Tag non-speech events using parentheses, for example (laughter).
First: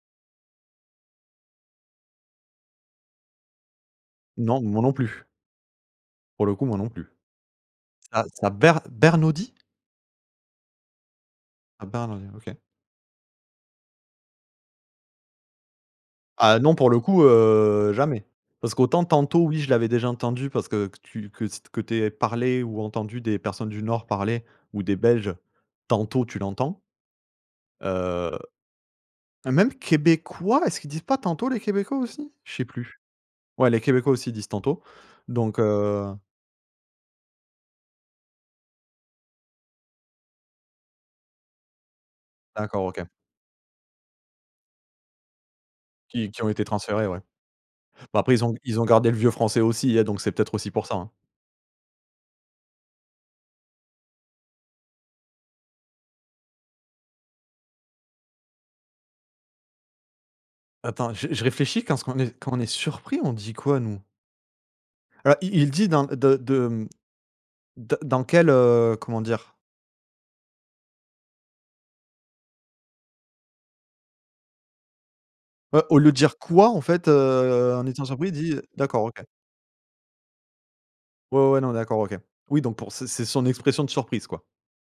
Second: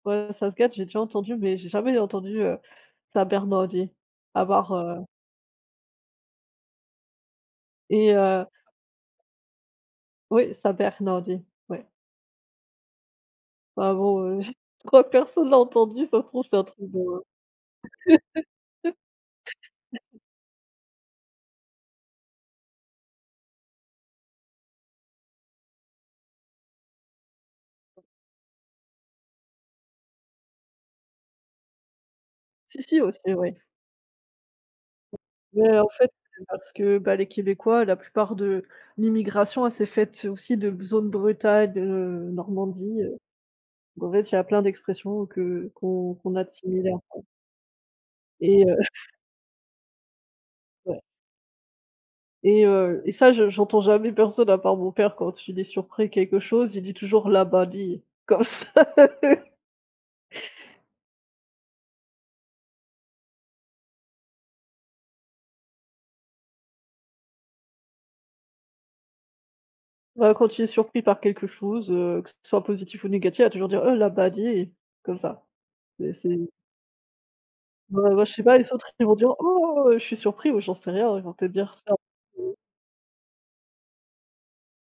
Heu, ça se gâte, j'ai déjà entendu, mais j'ai jamais entendu, heu, «S'embernaodit» Non, avoir, moi, non heu plus pour le coup, moi, non plus. et Ah heu ça ça Ber Bernodi? Oui. «S'embernaodit», oui. Ah, Bernodi, OK. Enfin, bon, heu, je crois que personne l'a entendu ça se trouve c'est Ah un non, truc pour le coup, de heu, jamais, parce qu'autant «tantôt,» oui, je l'avais déjà (laughs) entendu parce que tu que s que tu aies parlé ou entendu des personnes du nord parler ou des belges, «tantôt» tu l'entends heu, même québécois, est-ce qu'ils disent pas «tantôt» les québécois aussi? Je sais Si, plus. si aussi, oui. Ouais, les québécois aussi disent: «tantôt», donc Mais en fait, heu, heu c'est parce que, bah, les québécois la plupart de l'immigration elle s'est faite aussi de zones Bretagne, heu, D'accord, Normandie, OK. heu, donc en fait il y a plein d'expressions que qu'on Qui qu'on qui a de ont été similaires, transférés, ouais. quoi Bon, après ils ont et heu ils ont gardé le vieux français aussi, hein, donc c'est peut-être aussi pour ça, Ouais. hein. Et heu, et ça je j'entends jamais personne à part mon père quand il est surpris quelque chose, il dit toujours «labadi!» comme ça. (laughs) Attends je je réfléchis quand ce qu'on est quand on est surpris, on dit quoi nous? Heu, il il dit dans de de mmh. Dans quel, heu, comment dire? Bah, quand il est surpris par quelque chose, heu, que ce soit positif ou négatif, il va toujours dire: «Oh! Labadi!» comme ça, Heu, au lieu et de dire c'est quoi en fait, heu, en Bah étant bah, surpris, je il sais dit pas, les autres d'accord, ils vont OK. dire: «Oh! Je suis surpris» ou «J'en sais rien», ils vont Ouais, peut être ouais, non, dire ça d'accord, OK. (unintelligible) Oui donc pour c'est c'est son expression de surprise, quoi?